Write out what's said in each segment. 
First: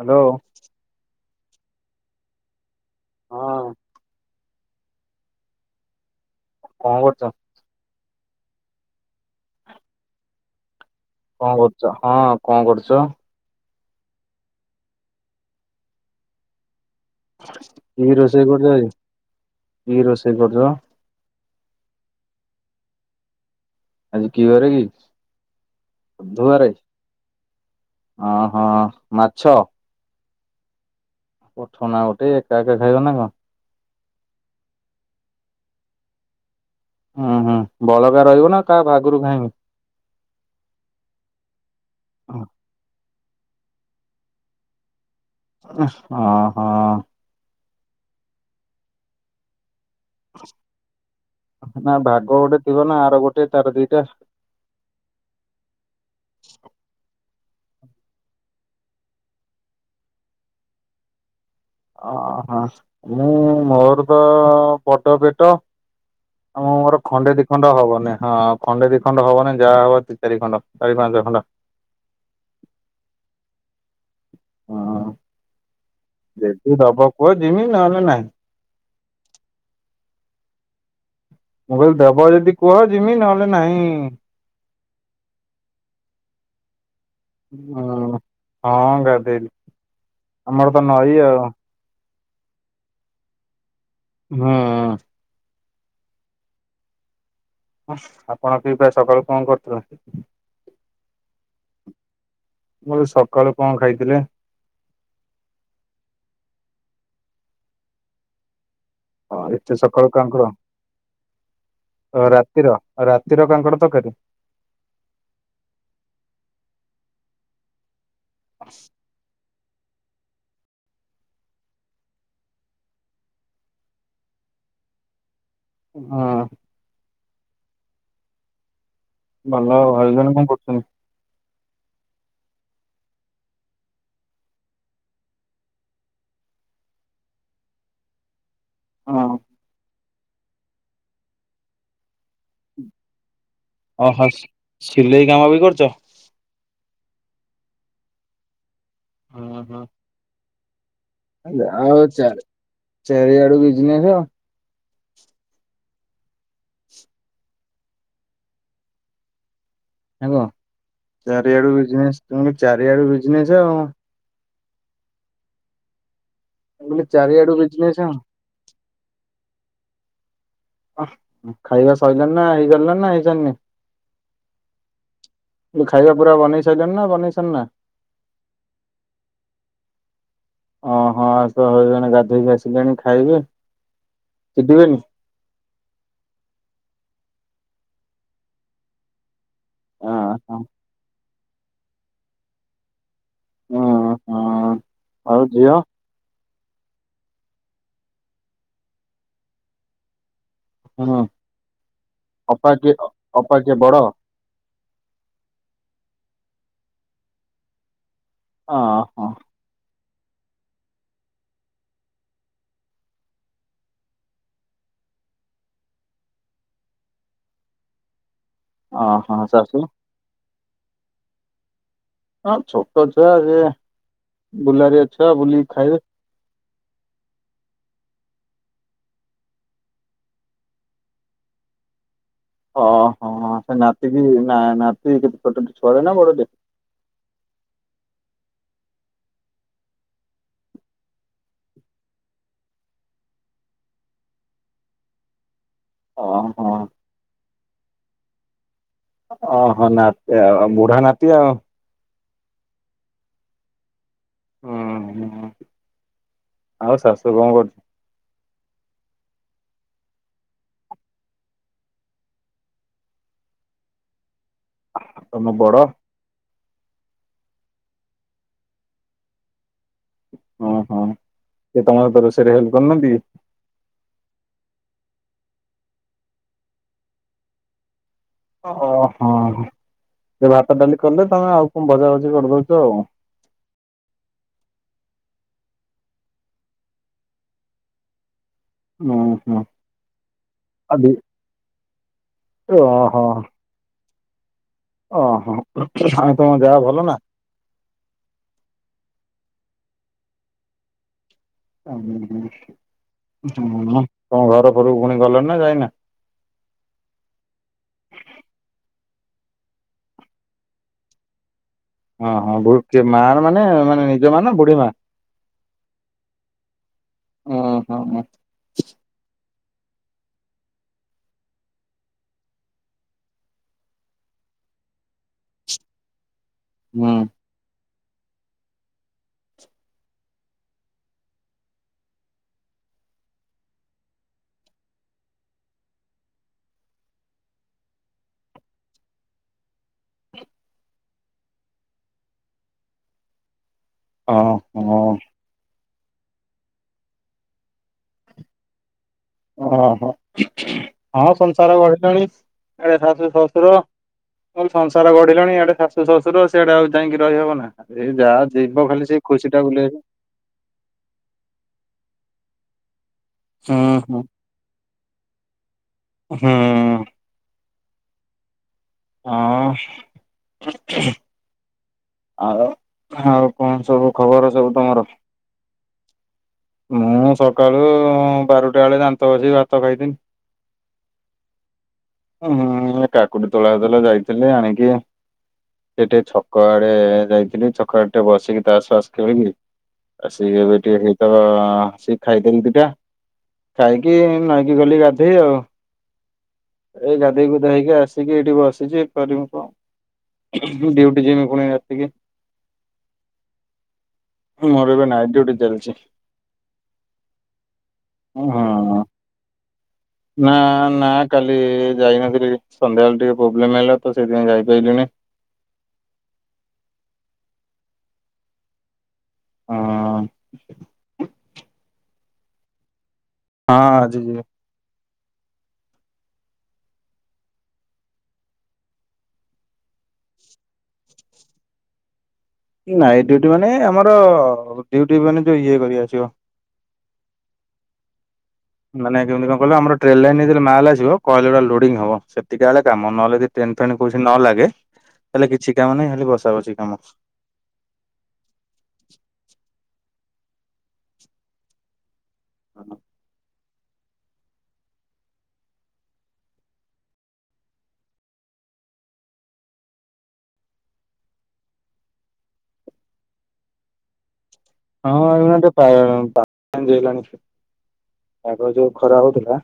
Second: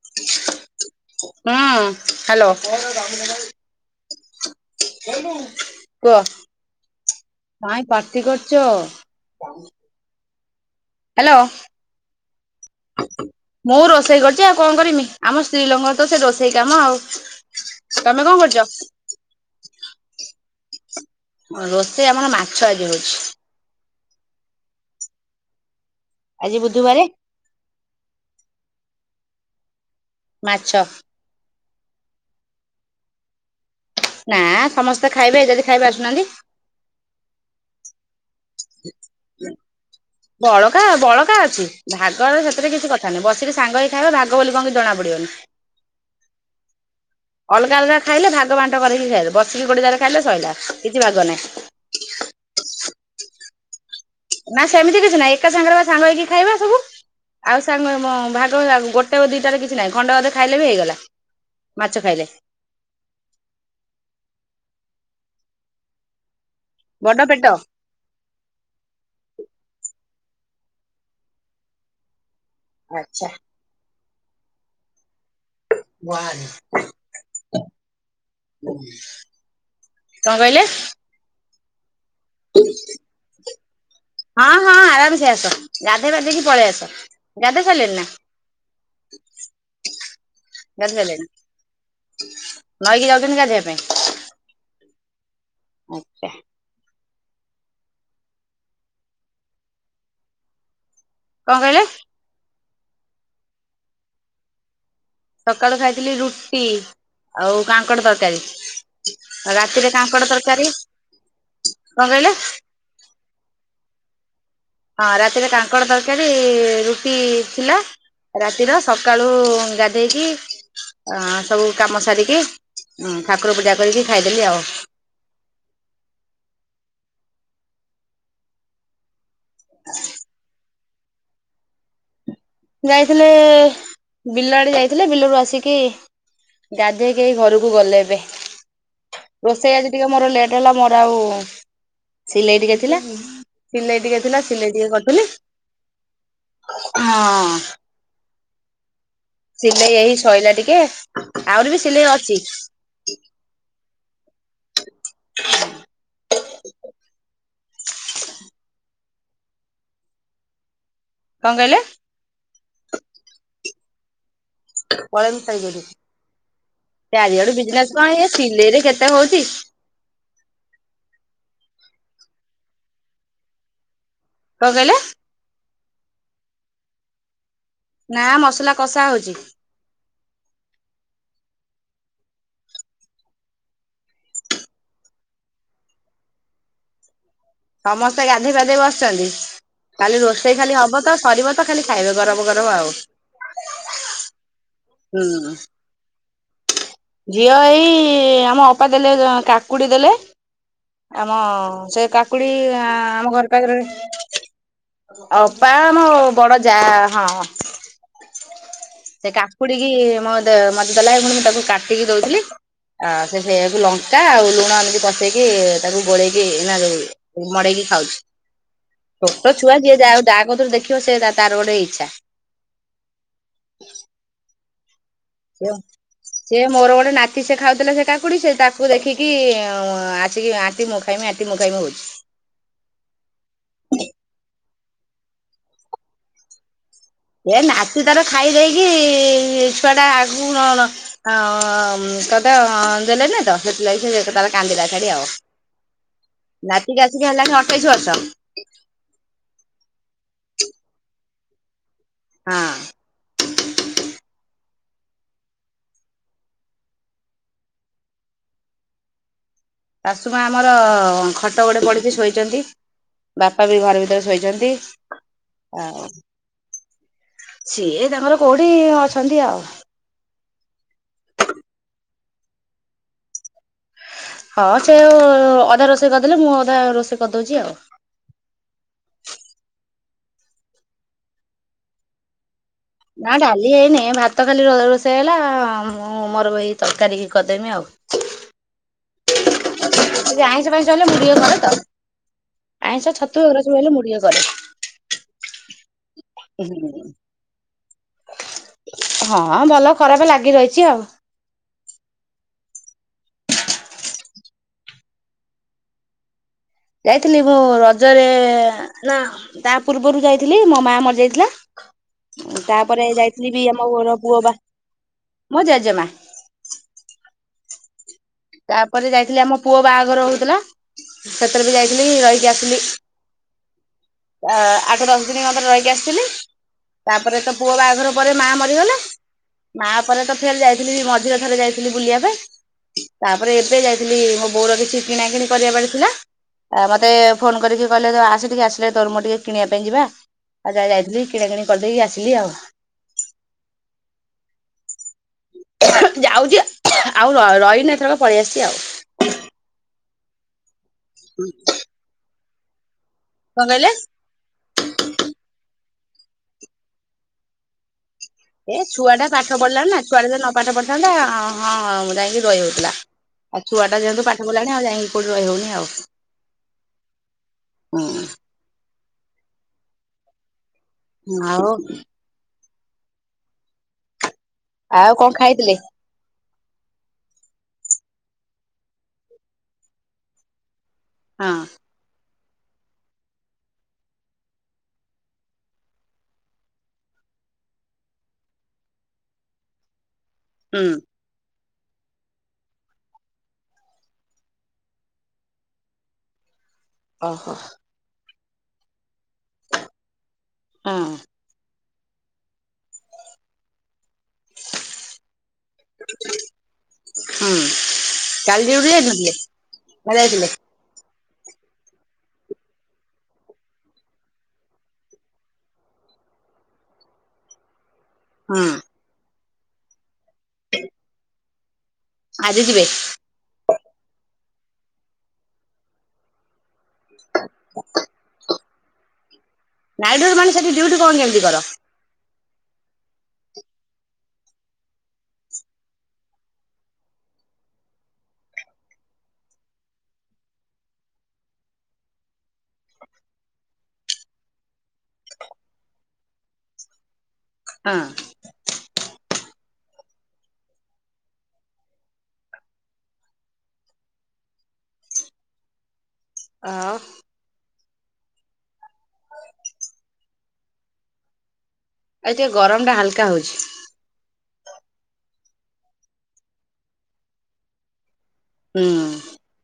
Hello. ହୁଁ hello. [unintelligible] ହଁ କୁହ। କଣ କରୁଚ? କାଇଁ ପାଟି କରୁଚ। ହ୍ୟାଲୋ କଣ କରୁଚ ହଁ କଣ କରୁଚ? ମୁଁ ରୋଷେଇ କରୁଚି ଆଉ କଣ କରିମି। ଆମ ସ୍ତ୍ରୀଲୋଙ୍କର ତ ସେଇ ରୋଷେଇ କାମ ଆଉ। କି ତମେ କଣ ରୋଷେଇ କରୁଛ କରୁଚ କି? କି ରୋଷେଇ କରୁଚ? ରୋଷେଇ ଆମର ମାଛ ଆଜି ହଉଚି। ଆଜି କି ବାରେ କି? ଆଜି ବୁଧୁବାରେ। ବୁଧବାରେ। ଅ ହଁ ମାଛ। ମାଛ। ପଠାଉନା ଗୋଟେ ଏକା ଏକା ଖାଇବ ନା କଣ। ନା ସମସ୍ତେ ଖାଇବେ ଯଦି ଖାଇବେ ଆସୁନାହାନ୍ତି। ହୁଁ ହୁଁ। ବଳକା ରହିବ ନା କାହା ଭାଗରୁ ଖାଇଁମି? ବଳକା ବଳକା ଅଛି। ଭାଗର ସେଥିରେ କିଛି କ କଥା ନାହିଁ। ବସିକି ସାଙ୍ଗ ହେଇକି ଖାଇବ ଭାଗ ବୋଲି କିଛି ଜଣା ପଡିବନି। ଅ ହଁ। ଅଲଗା ଅଲଗା ଖାଇଲେ ଭାଗ ବାଣ୍ଟ କରିକି ଖାଇବ। ବସିକି ଗୋଟେ ଯାଗାରେ ଖାଇଲେ ସଇଲା କିଛି ଭାଗ ନାହିଁ। ନା ଭାଗ ଗୋଟେ ଥିବ ନା ଆର ଗୋଟେ ତାର ଦିଟା। ନା ସେମିତି କିଛି ନାହିଁ। ଏକା ସାଙ୍ଗରେ ବା ସାଙ୍ଗ ହେଇକି ଖାଇବା ସବୁ ଆଉ ସାଙ୍ଗ ମୋ ଭାଗ ଆଉ ଗୋଟେ ଓ ଦିଟାରେ କିଛି ନାହିଁ। ଖଣ୍ଡ ଅଧେ ଖାଇଲେ ବି ହେଇଗଲା। ମାଛ ଅ ଖାଇଲେ। ହଁ। ମୁଁ ମୋର ତ ବଡ ପେଟ। ଆମ ମୋର ବଡ ଖଣ୍ଡେ ପେଟ ଦି ଖଣ୍ଡେ ହବନି ହଁ। ଖଣ୍ଡେ ଦି ଖଣ୍ଡ ହବନି। ଯାହା ହବ ଦି ଚାରି ଖଣ୍ଡ ଚାରି ପାଞ୍ଚ ଖଣ୍ଡ। ଆଚ୍ଛା। କଣ ଯେଦି ଦବ କୁହ ଯିମି ନହେଲେ ନାହିଁ। କଂ କହିଲେ। ମୁଁ କହିଲି ଦେବ ଯଦି କୁହ ଯିମି ନହେଲେ ନାହିଁ। ହଁ ହଁ ଆରାମସେ ଆସ ଗାଧେଇ ପାଧେଇକି ପଳେଇ ଆସ। ଗାଧେଇ ସାରିଲେଣି ହଁ ନା ହଁ ଗାଧେଇଲି ଆମର ତ ଗାଧେଇ ନଈ ସାରିଲେଣି ଆଉ। ନଈକି ଯାଉଚନ୍ତି ଗାଧିଇବା ପାଇଁ। ହଁ। ଆଚ୍ଛା। ଆପଣ ଖୀ ପା ସକାଳୁ କଣ କରୀଥିଲ। କଂ କହିଲେ। ମୁଁ କଲି ସକାଳୁ କଣ ଖାଇଥିଲେ। ସକାଳୁ ଖାଇଥିଲି ରୁଟି ଆଉ କାଙ୍କଡ ତରକାରୀ। ହଁ ଏତେ ରାତିରେ ସକାଳୁ କାଙ୍କଡ କାଙ୍କଡ଼ ତରକାରୀ କଣ ତ କହିଲେ? ରାତିର। ଆଉ ରାତିର କାଙ୍କଡ଼ ତକାରୀ। ହଁ ରାତିରେ କାଙ୍କଡ଼ ତରକାରୀ ରୁଟି ଥିଲା। ରାତିର ସକାଳୁ ଗା ଦେଇକି ଅଁ ସବୁ କାମ ସାରିକି ଉଁ ଠାକୁର ପୂଜା କରିକି ଖାଇଦେଲି ଆଉ। ହଁ। ଭଲ ଆଉ ଭାଇ ଜନ୍ କଣ କରୁଚନ୍ତି। ଯାଇଥିଲେ ବିଲ ଆଡେ ଯାଇଥିଲେ ବିଲରୁ ଆସିକି ଗାଧେଇକି ଏଇ ଘରକୁ ଗଲେ ଏବେ। ହଁ ରୋଷେଇ ଆଜି ଟିକେ ମୋର ଲେଟ୍ ହେଲା ମୋର ଆଉ ସିଲେଇ ଟିକେ ଥିଲା ସିଲେଇ ଟିକେ ଓହୋ ଥିଲା ସିଲେଇ ଟିକେ କରିଦେଲି। କାମ ବି କରୁଛ? ହଁ। ହୁଁ ହୁଁ। ସିଲେଇ ଏହି ଶଇଲା ଟିକେ ଆହୁରି ବି ଆଉ ସିଲେଇ ଚାରି ଅଛି। ଚାରିଆଡୁ ବିଜନେସ। ନା କଂ କଣ ଚାରିଆଡୁ କହିଲେ ବିଜନେସ ତୁମ ବି ଚାରିଆଡୁ ବିଜନେସ ଆଉ। [unintelligible] କହିଲି ଚାରିଆଡୁ ଚାରିଆଡ଼ୁ ବିଜନେସ ଆଉ। କଣ ଇଏ ସିଲେଇରେ କେତେ ହଉଚି। ଅହ୍ ଆହଖାଇବା ସଇଲାଣିି ନା ହେଇସାରିଲାଣି ନା ହେଇସାରନେଇ। କଂ କହିଲ। ଲି ଖାଇବା ପୁରା ବନେଇ ସାରିଲେଣୀ ନା ବନେଇସାର୍ ନା। ନା ମସଲା କଷା ହଉଚି। ଓହଁ ଆଶ୍ ତ ହେଇଗଣି ଗାଧେଇକି ଆସିଲେଣି ଖାଇବେ ଚିଡିବେନି। ସମସ୍ତେ ଗାଧେଇ ପାଧେଇ ବସିଚନ୍ତି ଖାଲି ରୋଷେଇ ହଁ ଖାଲି ହବ ତ ସରିବ ତ ଖାଲି ଖାଇବେ ଗରମ ଗରମ ଆଉ। ହଁ ହଁ। ଆଉ ହୁଁ। ଝିଅ ଝିଅ ଏଇ ଆମ ଅପା ଦେଲେ କାକୁଡି ଦେଲେ ହୁଁ ଆମ ସେ କାକୁଡି ଅପା କିଏ ଆମ ଘର ଅପା ପାଖରେ କିଏ ବଡ ଅପା ମୋ ବଡ ଯା ହଁ ହଁ। ହଁ। ସେ କାକୁଡିକି ମୋ ଦେ ମତେ ଦେଲା ଏଇଖୁଣି ମୁଁ ତାକୁ କାଟିକି ଦୋଉଥିଲି। ଆ ସେ ସେୟାକୁ ଲଙ୍କା ଆଉ ଲୁଣ ଏମତି ପସେଇକି ତାକୁ ଗୋଳେଇକି ନା ଯୋଉ ହୁ ମଡେଇକି ଖାଉଛି। ଓହୋ ଛୋଟ ଛୁଆ ଶାଶୁ ଯିଏ ଯାଏ ଆଉ ଦାହା କଥରୁ ଦେଖିବ ସେ ତାର ଗୋଟେ ଇଚ୍ଛା। ହଁ ଛୋଟ ଛୁଆ ସେ ବୁଲାରିଆ ଛୁଆ ବୁଲିକି ସିଏ ଖାଇବେ। ସେ ମୋର ଗୋଟେ ନାତି ସେ ଖାଉଥିଲା ସେ କାକୁଡି ସେ ତାକୁ ଦେଖିକି ଆସିକି ଆଣ୍ଟି ମୁଁ ଖା ଖାଇମି ଆଣ୍ଟି ମୁଖାମିହଉଛି। ହଁ ହଁ ସେ ନାତିକି ନା ନାତି କେତେ ଛୋଟ ଛୁଆ ଟେ ନା ବଡ ଟେ? ଏ ନାତି ତାର ଖାଇ ଦେଇକି ଛୁଆ ଟା ଆଗକୁ ନର ହଁ ତଦ ଦେଲେନି ତ ସେଥିଲାଗି ସେ ତାର କାନ୍ଦିଲା ଛାଡି ଆଉ। ହଁ ହଁ। ନାତିକି ଆସିକି ହେଲାଣି ଅଠେଇଶ ବର୍ଷ। ଓହୋ ନାତି ଆ ବୁଢା ନାତି ଆଉ। ହଁ। ହଁ ହଁ ଆଉ ଶାଶୁ କଣ କରୁ ଶାଶୁମା ଆମର ଖଟ ଗୋଟେ ପଡ଼ିଛି ଶୋଇଛନ୍ତି। ବାପା ବି ଘର ଭିତରେ ଶୋଇଛନ୍ତି। ତମ ବଡ? ଆଉ ସିଏ ତାଙ୍କର କୋଉଠି ଅଛନ୍ତି ଆଉ। ହଁ ହଁ ସିଏ ତମ ତ ରୋଷରେ ହେଲ୍ପ କରିନାହାନ୍ତି କି? ହଁ ସେ ଓ ଅଧା ରୋଷେଇ କରିଦେଲେ ମୁଁ ଅଧା ରୋଷେଇ କରିଦଉଛି ଆଉ। ଓହୋ ସେ ଭାତ ଡାଲି କଲେ ତମେ ଆଉ କଣ ଭଜା ଭଜି କରିଦଉଛ ଆଉ। ନା ଡାଲି ହେଇନି ଭାତ ଖାଲି ର ରୋଷେଇ ହେଲା। ମୁଁ ମୋର ଏଇ ତରକାରୀ କି କରିଦେମି ଆଉ। ନୋ ହୋ। ସେ ଆଇଁଷ ଫାଇଁଷ ହେଲେ ମୁଁ ଟିକେ କରେ ତ ଆଇଁଷ ଓହୋ ଛତୁର ସବୁ ହେଲେ ମୁଁ ଟିକେ କରେ। ଓହୋ। ଓ କେ ହଁ। ହଁ ଭଲ ଖରାପ ଲାଗି ରହିଛି ଆଉ। ତମ ଘର ଫରକୁ ପୁଣି ଗଲେଣି ନା ଯାଇନା? ଯାଇଥିଲି ମୁଁ ରଜରେ ନା ତା ପୂର୍ବରୁ ଯାଇଥିଲି ମୋ ମା ମରି ଯାଇଥିଲା। ଓ ହଁ ତାପରେ ମା ର ଯାଇଥିଲି ବି ମାନେ ଆମ ମାନେ ଘର ନିଜ ପୁଅ ମା ବା ନା ବୁଢୀ ମା? ମୋ ଜେଜେମା ଓହୋ। ତାପରେ ଯାଇଥିଲି ଆମ ପୁଅ ବାହାଘର ହଉଥିଲା। ସେଥିରେ ବି ଯାଇଥିଲି ରହିକି ଆସିଲି। ଆଠ ଦଶ ଦିନ ଖଣ୍ଡେ ରହିକି ଆସିଥିଲି। ହୁଁ ତାପରେ ତ ପୁଅ ବାହାଘର ପରେ ମା ମରିଗଲା। ମା ପରେ ତ ଫେର ଯାଇଥିଲି ମଝିରେ ଥରେ ଯାଇଥିଲି ବୁଲିବା ପାଇଁ। ତାପରେ ଏବେ ଯାଇଥିଲି ମୋ ବୋଉର କିଛି କିଣା କିିଣି କରିବା ପାରି ଥିଲା। ଆ ମତେ ଫୋନ କରିକି କହିଲେ ଆସେ ଟିକେ ଆସିଲେ ତୋ ମୋର ଟିକେ କିଣିବା ପାଇଁ ଯିବା ଆଉ ଯାଇଥିଲି କିଣା କିଣି କରିଦେଇକି ଆସିଲି ଆଉ। ହଁ ହଁ। ଯାଉଛି ଆଉ ରହିନି ଏଥରକ ପଳେଇ ଆସିଛି ଆଉ। ଓହୋ ହଁ ସଂସାର ଗଢିଲାଣି ଏଣେ ଶାଶୁ କଣ ଶଶୁର କହିଲେ ମୁଁ କଲି ସଂସାର ଗଢିଲଣି ଏଆଡେ ଶାଶୁ ଶଶୁର ଆ ସେଆଡ ଆଉ ଯାଇକି ରହିହବ ନା ଏଇ ଯାହା ଏ ଯିବ ଖାଲି ଛୁଆ ସେଇ ଟା ଖୁସି ପାଠ ପଢିଲା ବୁଲେଇ ନା ଛୁଆଟା ଯଦି ନ ପାଠ ପଢିଥାନ୍ତା ହଁ ମୁଁ ଯାଇକି ରହି ହଉଥିଲା। ଆଉ ହୁଁ ଛୁଆଟା ହୁଁ ଯେହେତୁ ପା ପାଠପଢିଲାଣି ଆଉ ଯାଇଁକି କୋଉଠି ରହଉନି ଆଉ। ହୁଁ। ହଁ। ହଁ। ଆଉ ଆଉ ଆଉ କଣ ସବୁ ଖବର ସବୁ? ତମର? ଆଉ କଣ ଖାଇଥିଲେ? ମୁଁ ସକାଳୁ ବାରଟା ବେଳେ ଦାନ୍ତ ଘସି ଭାତ ଖାଇତିନି। ହଁ। ଉୁଁ ହୁଁ କାକୁଡ଼ି ତୋଳା ହଉଥିଲା ଯାଇଥିଲି। ଆଣିକି ଯିବି ଟିକେ ଛକ ଆଡ଼େ ଯାଇଥିଲି ଛକ ଆଡ଼େ ଟିକେ ବସିକି ତାସ୍ ଫାସ୍ ଖେଳିକି ଆସିକି ଏବେ ହୁଁ ଟିକେ ହେଇ ତ ସିକି ଖାଇଦେଲି ଦିଇଟା ଖାଇକି ନଈକି ଗଲି ଗାଧେଇ ଆଉ ଏଇ ଗାଧେଇ ଓହୋ ଗୁଧା ହେଇକି ଆସିକି ଏଇଠି ବସିଛି କରିବି କଣ? ହଁ ଡ୍ୟୁଟି ଯିବି ପୁଣି ରା ତିକି ମୋର ଏବେ ନାଇଟ ଡ୍ୟୁଟି ଚାଲ ଚି ହୁଁ ଅ କାଲି ଡ୍ୟୁଟି ହଁ ଯାଇନଥିଲେ? ଯାଇଥିଲେ ନା ନା କାଲି ଯାଇନଥିଲି ସନ୍ଧ୍ୟାବେଳେ ଟିକେ ପ୍ରୋବ୍ଲେମ ହେଲା ତ ସେଥିପାଇଁ ଯାଇ ପାଇଲିନି। ହଁ। ହଁ। [inaudible] ଆଜି ଯିବେ? ହଁ ଆଜି ଯିବେ। ନାଇଟ ଡ୍ୟୁଟି ମାନେ ସେଠି ଡ୍ୟୁଟି କଣ କେମିତି କର? ନାଇଟ୍ ଡ୍ୟୁଟି ମାନେ ଆମର ଡ୍ୟୁଟି ମାନେ ଯୋଉ ଇଏ କରି ଆସିବ ମାନେ କେମତି କଣ କହିଲ ଆମର ଟ୍ରେନ୍ ଲାଇନ୍ ଭିତରେ ମାଲ୍ ଆସିବ କଏଲ୍ ଗୁରା ଲୋଡିଙ୍ଗ ହବ ସେତିିକା ବେଳେ କାମ ନହଲେ କି ଚେନ୍ ଫେନ୍ କୋଉଠି ନଲାଗେ ହେଲେ କିଛି କାମ ନାହିଁ ଖାଲି ବସା ବସି କାମ। ହଁ। ହଁ। ଆଉ ଆଜି ଟିକେ ଗରମଟା ହାଲକା ହଉଛି। ହଁ ଏଇନା ତ ପା [unintelligible] ପାଗ ହୁଁ ଯୋଉ ଖରା ହଉଥିଲା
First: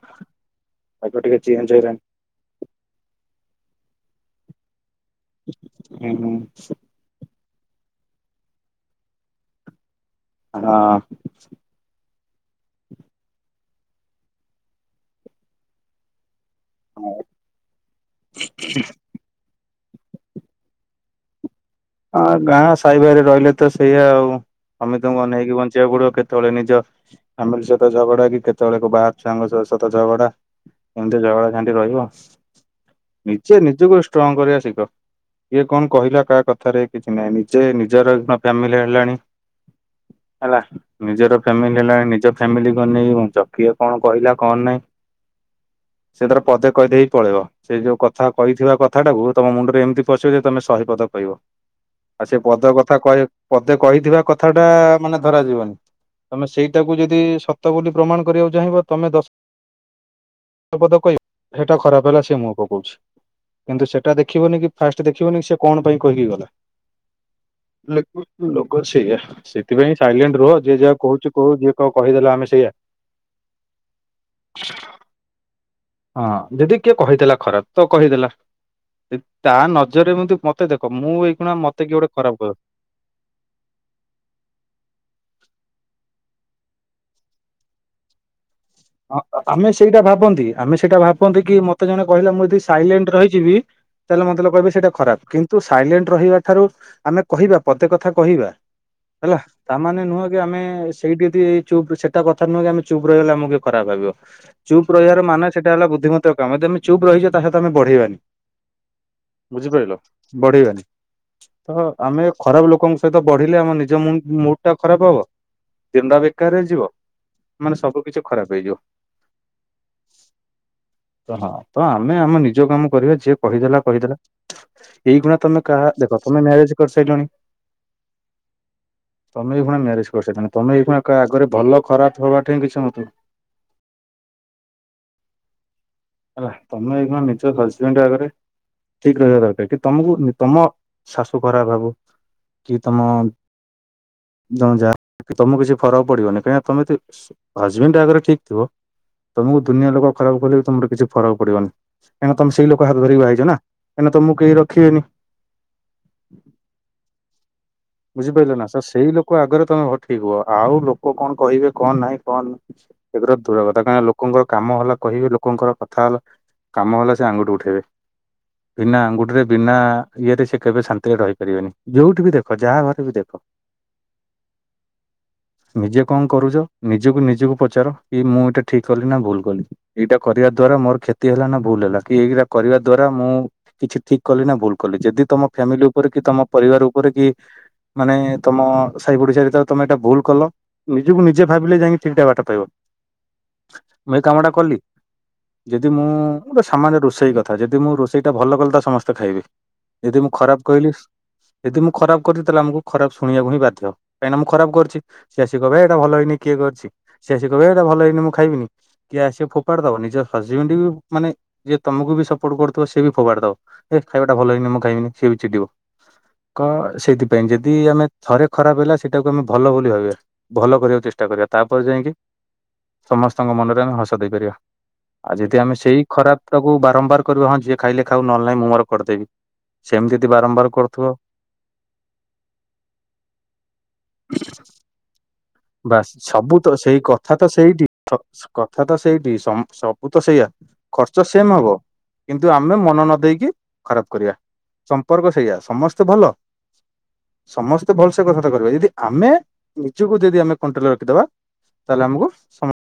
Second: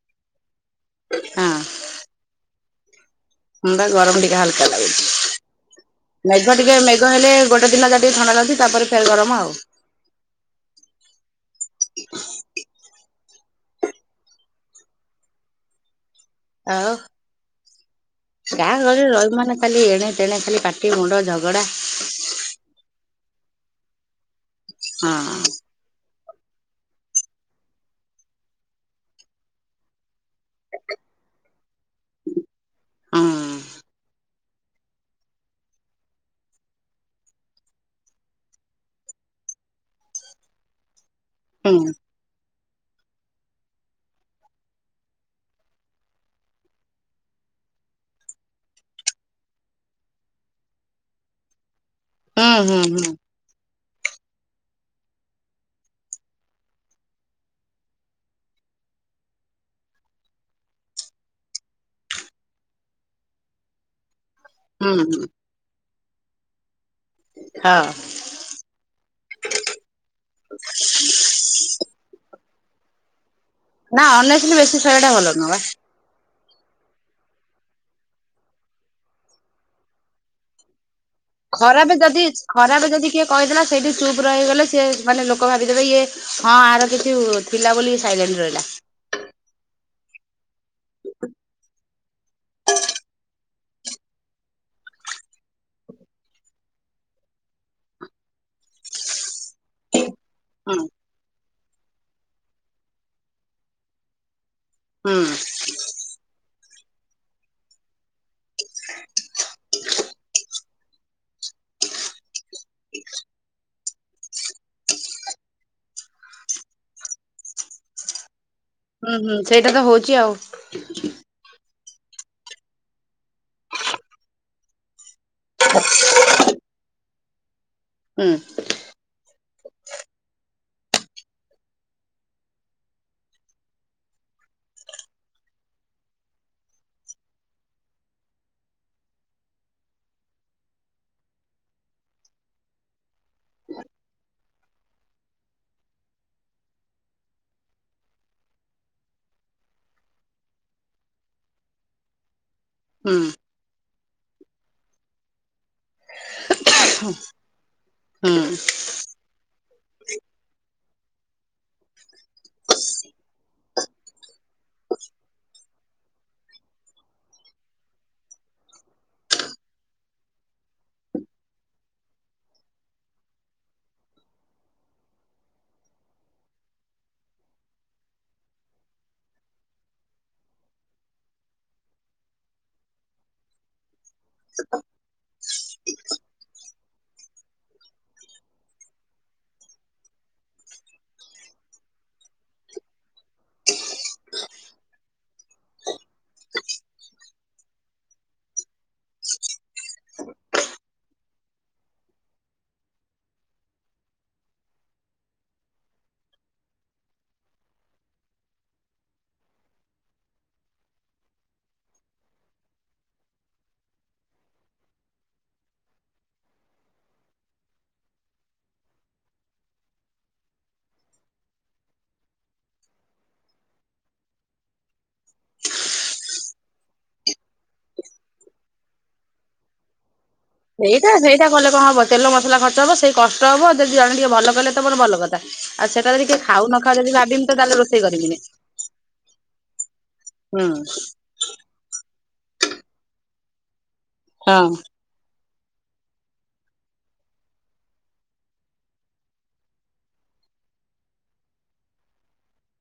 ପାଗ ଟିକେ ହଁ ଚେଞ୍ଜ ହେଲାଣି। ଥଣ୍ଡା ଗରମ ଟିକେ ହାଲକା ଲାଗୁଛି। ହେଇଗଲାଣି। ମେଘ ଟିକେ ମେ ଘ ହେଲେ ଗୋଟେ ଦିନ ଯାହା ଟିକେ ଥଣ୍ଡା ଲାଗୁଛି ତାପରେ ଫେର ଗରମ ଆଉ। ହଁ। ଆଉ ଗାଁ ଗହଳିରେ ରହିବୁ ମାନେ ଖାଲି ଏଣେ ତେଣେ ଖାଲି ପାଟି, ମୁଣ୍ଡ, ଝଗଡ଼ା ହଁ ଗାଁ ସାହି ଭାଇରେ ରହିଲେ ତ ସେଇଆ ଆଉ ସମସ୍ତିଙ୍କୁ ହଁ। ଅନେଇକି ବନ ଞ୍ଚି ବାକୁ ପଡ଼ିବ କେତେବେଳେ ନିଜ ଫ୍ୟାମିଲି ସହିତ ଝଗଡ଼ା କି କେତେବେଳେ ବାହାର ଛୁଆଙ୍କ ସହିତ ଝଗଡ଼ା ଏମିତି ଝଗଡ଼ା ଝାଣ୍ଟି ରହିବ। ହୁଁ ନିଜେ ନିଜକୁ ଷ୍ଟ୍ରଙ୍ଗ କରିବା ଶିଖ କିଏ କଣ କହିଲା କାହା କ ଥା ରେ କିଛି ନାହିଁ ନିଜେ ନିଜର ଫ୍ୟାମିଲି ହେଲାଣି ହେଲା ନିଜର ହୁଁ ଫ୍ୟାମିଲି ହେଲା ନିଜ ଫ୍ୟାମିଲିକୁ ଅନେଇକି ବଞ୍ଚ କିଏ କଣ କହିଲା କଣ ନାଇଁ? ସିଏ ତାର ପଦେ କହିଦେଇ ପଳେଇବ ସେ ଯୋଉ କଥା କହିଥିବା କଥାଟାକୁ ତମ ମୁଣ୍ଡରେ ଏମିତି ପଶିବ ଯେ ତମେ ଶହେ ପଦ କହିବ। ଆଉ ସେ ହୁଁ ପଦ ହୁଁ କଥା ହୁଁ କହି ପଦେ କହିଥିବା କଥାଟା ମାନେ ଧରାଯିବନି। ତମେ ସେଇଟାକୁ ଯଦି ସତ ବୋଲି ପ୍ରମାଣ କରିବାକୁ ଚାହିଁବ ତମେ ଦଶ। ପଦ କହିବ ସେଟା ଖରାପ ହେଲା ସେ ମୁଁହ ପକଉଛି କିନ୍ତୁ ସେଟା ଦେଖିବନି କି। ଫାଷ୍ଟ ହୁଁ ଦେଖିବନି ସେ କଣ ପାଇଁ କହିକି ଗଲା। ହଁ। ଲୋଗ ସେଇଆ। ସେଥିପାଇଁ ସାଇଲେଣ୍ଟ ରୁହ ଯିଏ ଯାହା କହୁଛି କହୁ ଯିଏ କଁ କହିଦେଲା ଆମେ ସେଇଆ। ନା ଅନେସିଲି ବେଶୀ ସହିବାଟା ଭଲ ନୁହଁ ବା। ହଁ ଯଦି କିଏ କହିଦେଲା ଖରାପ ତ କହିଦେଲା। ଯଦି ତା ନଜରରେ ମଧ୍ୟ ମୋତେ ଦେଖ ମୁଁ ଏଇ। ଖରାପେ ଯଦି ଖରାପେ ଯଦି କିଏ। କହିଥିଲା ସେଇଠି ଚୁପ ରହିଗଲେ ସିଏ ମାନେ ଲୋକ ଭାବିଦେବେ ଇଏ ହଁ ଆର କିଛି ଥିଲା ବୋଲି ଇଏ ସାଇଲେଣ୍ଟ ରହିଲା। ହଁ ଆମେ ସେଇଟା ଭାବନ୍ତି ଆମେ ସେଇଟା ଭାବନ୍ତି କି ମୋତେ ଜଣେ କହିଲା ମୁଁ ଯଦି ସାଇଲେଣ୍ଟ ରହିଯିବି। ତାହେଲେ, ମତେ ଲୋକ କହିବେ, ସେଇଟା ଖରାପ। କିନ୍ତୁ, ସାଇଲେଣ୍ଟ ରହିବା ଠାରୁ ଆମେ କହିବା, ପଦେ କଥା କହିବା। ହେଲା, ତାମାନେ ନୁହଁ କି, ଆମେ ହୁଁ ସେଇଠି ଯଦି ଏଇ ଚୁପ୍, ସେଟା କଥା ନୁହେଁ କି, ଆମେ ଚୁପ୍ ରହିଗଲେ, ଆମକୁ କିଏ। ଖରାପ ଭାବିବ। ଚୁପ୍ ହୁଁ। ରହିବାର ମାନେ, ସେଇଟା ହେଲା ବୁଦ୍ଧିମତାର କାମ ଯଦି ଆମେ ଚୁପ୍ ରହିଜିବା, ତା ସହିତ ଆମେ ବଢିବାନି। ବୁଝିପାଇଲ ବଢ଼ିବାନି। ତ, ଆମେ ଖରାପ ଲୋକଙ୍କ ସହିତ ବଢିଲେ, ଆମ ନିଜ ମୁଣ୍ଡ୍ ମୁଡ଼ ଟା ଖରାପ ହବ। ଦିନଟା ବେକାର ରେ ଯିବ। ମାନେ, ସବୁ କିଛି ଖରାପ ହେଇଯିବ। ହୁଁ, ହୁଁ ସେଇଟା ତ ହଉଛି ଆଉ। ତ, ହଁ। ତ, ଆମେ ଆମେ ନିଜ କାମ କରିବା। ଯିଏ କହି ଦେଲା, କହି ଦେଲା। ଏଇ ଖୁଣା ତମେ କାହା ଦେଖ, ତମେ ମ୍ୟାରେଜ କରି ସାଇଲଣି। ହୁଁ। ତମେ ଏଇ ଖୁଣା ମ୍ୟାରେଜ କରିସାରି ଲଣି। ତମେ ଏଇ ଖୁଣା କା ଆଗରେ ଭଲ ଖରାପ ହବା ଠେଇଁ କିଛି ମତ ହେଲା, ତମେ ଏଇ ଖୁଣା ନିଜ ହଜବେଣ୍ଡ୍ ଆଗରେ। ଠିକ୍ ରହିବା ଦରକାର କି, ତମକୁ ତମ ଶାଶୁ ଖରାପ ଭାବୁ। କି, ତମ ତମ ଯା ତମକୁ, କିଛି ଫରକ ପଡିବନି କାହିଁକି ନା, ତମେ ଯଦି। ହଜବେଣ୍ଡ୍ ଆଗରେ ଠିକ ଥିବ, ତମକୁ ଦୁନିଆ ଲୋକ ଖରାପ କଲେ ବି, ତମର। କିଛି ଫରକ ପଡିବନି‌ କାହିଁ ନା, ତମ ସେଇ ଲୋକ ହାତ ହୁଁ ଧରିକି ବାହା ହେଇଛ ନା। କାହିଁ ନା, ତମକୁ କେହି ରଖିବେନି। [inaudible] ବୁଝି ହୁଁ। ପାଇଲେ ନା‌ ସ ସେଇ ଲୋକ ଆଗରେ ତମେ ଭ ଠିକ ହୁଅ ଆଉ ଲୋକ କଣ କହିବେ, କଣ ନାହିଁ, କଣ। ସେଗୁରା ଦୂର କଥା କାଇଁ‌ ନା ଲୋକ ଙ୍କର କାମ ହେଲା କହିବେ ଲୋକଙ୍କର କଥାହେଲା। କାମ ହେଲା, ସେ ଆଙ୍ଗୁଠି ଉଠେଇବେ। ବିନା ଆଙ୍ଗୁଠି ରେ, ବିନା ଇଏରେ, ସେ କେବେ ଶାନ୍ତିରେ ରହି ପାରିବେନି ଯୋଉଠି ବି ଦେଖ। ଯାହା ଘରେ ବି ଦେଖ। [inaudible] ନିଜେ କଣ କରୁଛ, ନିଜକୁ ନିଜକୁ ପଚାର, କି ମୁଁ ଏଇଟା ଠିକ କଲି, ନା ଭୁଲ କଲି। ଏଇଟା କରିବା ଦ୍ଵାରା ମୋର କ୍ଷତି ହେଲା, ନା ଭୁଲ ହେଲା କି, ଏଇଗିରା କରିବା ଦ୍ଵାରା ମୁଁ। କିଛି ଠିକ କଲି, ନା ଭୁଲ କଲି ଯଦି ତମ ଫ୍ୟାମିଲି ଉପରେ କି, ତମ ପରିବାର ଉପରେ କି। ମାନେ, ତମ ସାହି ପଡିଶା, ଭିତରେ ତମେ ଏଇଟା ଭୁଲ କଲ। ନିଜକୁ ନିଜେ ଭାବିଲେ, ଯାଇଁ ଠିକ ଟା ବାଟ ପାଇବ‌ ମୁଁ ଏଇ କାମଟା କଲି। ଯଦି ମୁଁ! ଗୋଟେ ସାମାନ୍ୟ ରୋଷେଇ କଥା, ଯଦି ମୁଁ ରୋଷେଇ ଟା ଭଲ କଲି, ତ ସମସ୍ତେ ଖାଇବେ। ଯଦି ମୁଁ ଖରାପ କହିଲି, ଯଦି ମୁଁ। ଖରାପ କରିଛି, ତାହେଲେ ଆମକୁ ଖରାପ ଶୁଣିବାକୁ ହିଁ ବାଧ୍ୟ କାହିଁକିନା, ମୁଁ ଖରାପ କରିଛି। ସେ ଆସି କହିବେ, ହେ ଏଇଟା ଭଲ ହେଇନି। କିଏ କରିଛି ସେ ଆସି କହିବେ, ହେ ଏଇଟା ଭଲ ହେଇନି‌ ମୁଁ ଖାଇବିନି। କିଏ ଆସିବ ଫୋପାଡି ଦବ। ନିଜ ହଜବେଣ୍ଡ୍ ବି ମାନେ ଯିଏ ତମକୁ ବି ସପୋର୍ଟ କରୁଥିବ ସେ ବି ଫୋପାଡି ଦବ। ହେ ଖାଇବାଟା ଭଲ ହେଇନି ମୁଁ ଖାଇବିନି ସିଏ ବି ଚିଡ଼ିବ। କ ସେଇଥିପାଇଁ ଯଦି ଆମେ ଥରେ ଖରାପ ହେଲା ସେଇଟାକୁ ଆମେ ଭଲ ବୋଲି ଭାବିବା। ଭଲ କରିବାକୁ ଚେଷ୍ଟା କରିବା। ତାପରେ ଯାଇଁକି ସମସ୍ତଙ୍କ ମନରେ ଆମେ ହସ ଦେଇପାରିବା। ଆ ଯଦି ଆମେ ସେଇ ଖରାପ ଟାକୁ ବାରମ୍ବାର କରିବା ହଁ ଯିଏ ଖାଇଲେ ଖାଉ ନହେଲେ ନାଇଁ। ମୁଁ ମୋର କରିଦେବି। ସେମିତି ଯଦି ବାରମ୍ବାର କରୁଥୁବ କା କଲେ କଣ ହବ? ତେଲ ମସଲା ଖର୍ଚ୍ଚ ହବ ସେଇ କଷ୍ଟ ହବ। ଯଦି ଜଣେ ଟିକେ ଭଲ କଲେ ତ ମୋର ଭଲ କଥା। ଆଉ ବାସ୍, ସେଟା ଯଦି କିଏ ସବୁ ଖାଉ ତ ନ ଖାଉ ସେଇ ଯଦି କଥା ଭାବିମି ତ ତାହେଲେ ସେଇଠି। ରୋଷେଇ କରିବିନି ସ କଥା ତ ସେଇଠି। ସମ ସବୁ ସବୁ ତ ସେଇଆ। ହୁଁ ଖର୍ଚ୍ଚ ସେମ୍ ହବ କିନ୍ତୁ ଆମେ ମନ ନ ଦେଇକି ଖରାପ କରିବା। ହଁ। ସମ୍ପର୍କ ସେଇଆ ସମସ୍ତେ ଭଲ। ସମସ୍ତେ ଭଲସେ କଥାବାର୍ତ୍ତା କରିବେ। ଯଦି ଆମେ ନିଜକୁ ଯଦି ଆମେ କଣ୍ଟ୍ରୋଲରେ ରଖିଦବା ତାହେଲେ ଆମକୁ ସମ